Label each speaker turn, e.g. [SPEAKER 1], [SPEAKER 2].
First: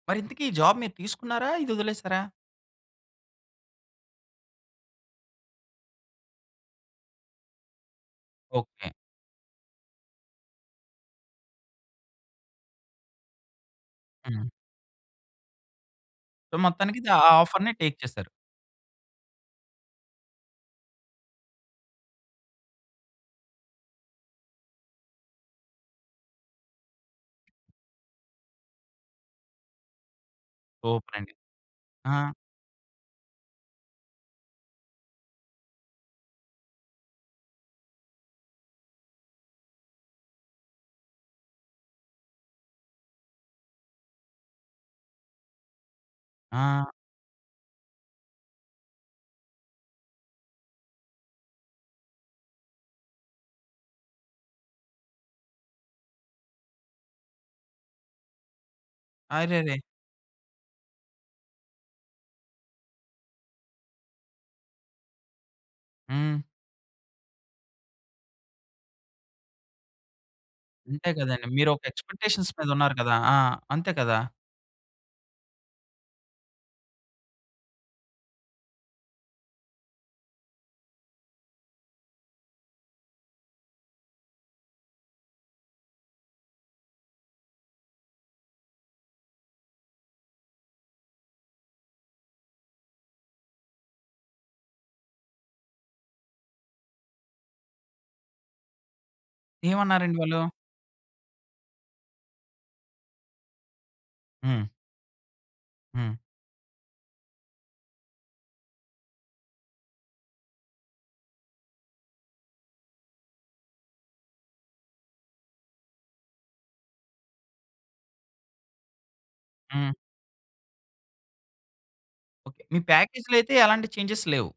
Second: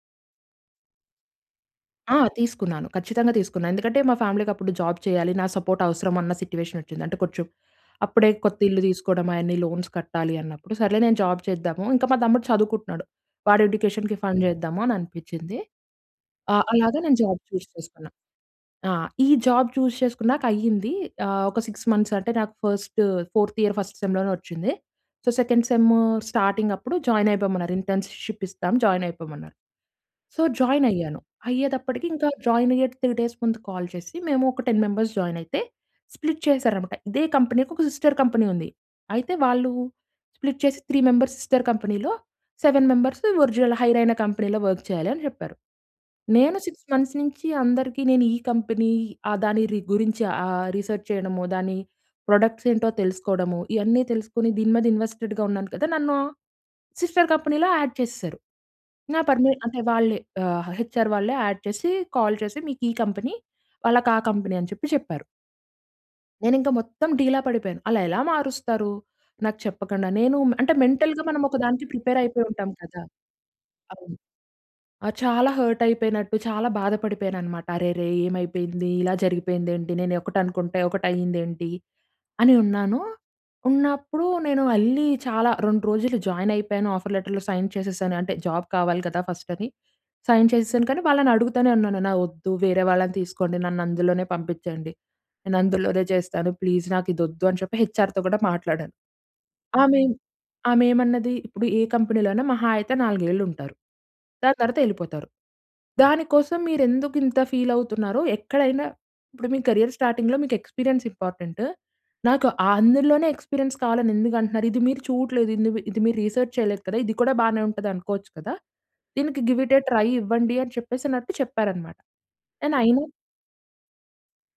[SPEAKER 1] మరి ఇంతకి ఈ జాబ్ మీరు తీసుకున్నారా? ఇది
[SPEAKER 2] ఆ!
[SPEAKER 1] వదిలేసారా?
[SPEAKER 2] తీసుకున్నాను. ఖచ్చితంగా తీసుకున్నాను. ఎందుకంటే మా ఫ్యామిలీకి అప్పుడు జాబ్ చేయాలి, నా సపోర్ట్ అవసరం అన్న సిట్యుయేషన్ వచ్చింది. అంటే కొంచెం, అప్పుడే కొత్త ఇల్లు
[SPEAKER 1] ఓకే.
[SPEAKER 2] తీసుకోవడం, అయన్నీ లోన్స్ కట్టాలి అన్నప్పుడు, సర్లే నేను జాబ్ చేద్దాము ఇంకా మా తమ్ముడు చదువుకుంటున్నాడు. వాడు ఎడ్యుకేషన్‌కి ఫండ్
[SPEAKER 1] హ్మ్.
[SPEAKER 2] చేద్దామని అనిపించింది. ఆ!
[SPEAKER 1] సో
[SPEAKER 2] అలాగే
[SPEAKER 1] మొత్తానికైతే
[SPEAKER 2] నేను
[SPEAKER 1] ఆ
[SPEAKER 2] జాబ్ చూస్
[SPEAKER 1] ఆఫర్‌ని టేక్
[SPEAKER 2] చేసుకున్నా.
[SPEAKER 1] చేసారు.
[SPEAKER 2] ఆ! ఈ జాబ్ చూస్ చేసుకున్నాకాయ్యింది. ఆహ్, ఒక 6 మంత్స్ అంటే నాకు ఫస్టు, ఫోర్త్ ఇయర్ ఫస్ట్ సెమ్‌లోనే వచ్చింది. సో సెకండ్ సెము స్టార్టింగప్పుడు జాయినైపోమన్నారు. ఇంటర్న్‌షిప్ ఇస్తాం జాయినైపోమన్నారు. So
[SPEAKER 1] super
[SPEAKER 2] జాయినైయ్యాను.
[SPEAKER 1] అండి.
[SPEAKER 2] అయ్యేటప్పటికి ఇంకా
[SPEAKER 1] ఆ!
[SPEAKER 2] జాయినైయ్యే 3 డేస్ ముందు కాల్ చేసి మేము ఒక 10 మెంబర్స్ జాయినైతే స్ప్లిట్ చేసారాన్నమాట. ఇదే కంపెనీకి ఒక సిస్టర్ కంపెనీ ఉంది. అయితే వాళ్ళు స్ప్లిట్ చేసి "3 మెంబర్స్ సిస్టర్ కంపెనీలో, 7 మెంబరస్సు ఒరిజినల్ హైరైన కంపెనీలో వర్క్ చేయాలని" చెప్పారు. నేను 6
[SPEAKER 1] ఆ!
[SPEAKER 2] మంత్స్ నుంచి అందరికి నేను ఈ కంపెనీ ఆ దాని రి గురించి ఆహ్, రిసర్చ్ చేయడము, దాని ప్రొడక్ట్స్ ఏంటో తెలుసుకోవడము, ఇయన్నీ తెలుసుకొని దీని మీద ఇన్వెస్టెడ్‌గా ఉన్నాను కదా! నన్ను సిస్టర్ కంపెనీలో యాడ్ చేసేసారు. నా పర్మి
[SPEAKER 1] అరెరే!
[SPEAKER 2] అంటే వాళ్ళే ఆహ్, హెచ్ఆర్ వాళ్ళే యాడ్ చేసి కాల్ చేసి "మీకు ఈ కంపెనీ", వాళ్ళకి ఆ కంపెనీ", అని చెప్పి చెప్పారు.
[SPEAKER 1] హ్మ్.
[SPEAKER 2] నేనింకా మొత్తం డీలా పడిపోయాను. అలా ఎలా మారుస్తారు? నాకు చెప్పకుండా? నేను అంటే
[SPEAKER 1] అంతే
[SPEAKER 2] మెంటల్‌‌గా మనం
[SPEAKER 1] కదండీ!
[SPEAKER 2] ఒక
[SPEAKER 1] మీరు ఒక
[SPEAKER 2] దానికి ప్రిపేర్ అయిపోయి
[SPEAKER 1] ఎక్స్‌పెక్టేషన్స్ మీద
[SPEAKER 2] ఉంటాం
[SPEAKER 1] ఉన్నారు
[SPEAKER 2] కదా
[SPEAKER 1] కదా! ఆ! అంతే
[SPEAKER 2] అవును.
[SPEAKER 1] కదా!
[SPEAKER 2] ఆ! చాలా హర్ట్ అయిపోయినట్టు, చాలా బాధపడిపోయాను అన్నమాట. "అరెరే ఏమైపోయింది? ఇలా జరిగిపోయిందేంటి? నేను ఒకటి అనుకుంటే ఒకటి అయిందేంటి?" అని ఉన్నాను, ఉన్నప్పుడు నేను ఎళ్లి చాలా 2 రోజులు జాయినైపోయాను. ఆఫర్ లెటర్‌లో సైన్ చేసేసాను, అంటే జాబ్ కావాలి కదా! ఫస్ట్ అది సైన్ చేసేసాను. కానీ వాళ్ళని అడుగుతూనే ఉన్నాను "నా వద్దు వేరే వాళ్ళని తీసుకోండి. నన్ను అందులోనే పంపించండి. నేను అందులోనే చేస్తాను ప్లీజ్ నాకు ఇది ఒద్దు", అని చెప్పి హెచ్ఆర్‌తో కూడా మాట్లాడాను. ఆమెమ్
[SPEAKER 1] ఏమన్నారండి వాళ్ళు?
[SPEAKER 2] ఆమె‌మన్నది "ఇప్పుడు ఏ కంపెనీలోనైనా మహా అయితే నాలుగేలుంటారు. దాని
[SPEAKER 1] హ్మ్.
[SPEAKER 2] తర్వాత ఎళ్ళిపోతారు!
[SPEAKER 1] హ్మ్.
[SPEAKER 2] దానికోసం మీరు ఎందుకు ఇంత ఫీలావుతున్నారో? ఎక్కడైనా ఇప్పుడు మీ కేరియర్ స్టార్టింగ్‌లో మీకు ఎక్స్‌పి‌రియన్స్ ఇంపార్టెంటు. నాకు అందులోనే ఎక్స్‌పి‌రియన్స్ కావాలని ఎందుకు అంటున్నారు? ఇది మీరు చూడట్లేదు. ఇందుమీ ఇది మీరు రిసర్చ్ చేయలేదు కదా? ఇది కూడా బానే ఉంటది అనుకోవచ్చు కదా! దీనికి గివ్ ఇట్ ఎ
[SPEAKER 1] హ్మ్.
[SPEAKER 2] ట్రై ఇవ్వండి", అని చెప్పేసినట్టు చెప్పారు అన్నమాట.
[SPEAKER 1] ఓకే.
[SPEAKER 2] అన్
[SPEAKER 1] మీ
[SPEAKER 2] అయినా
[SPEAKER 1] ప్యాకేజ్‌లో అయితే ఎలాంటి చేంజేస్ లేవు?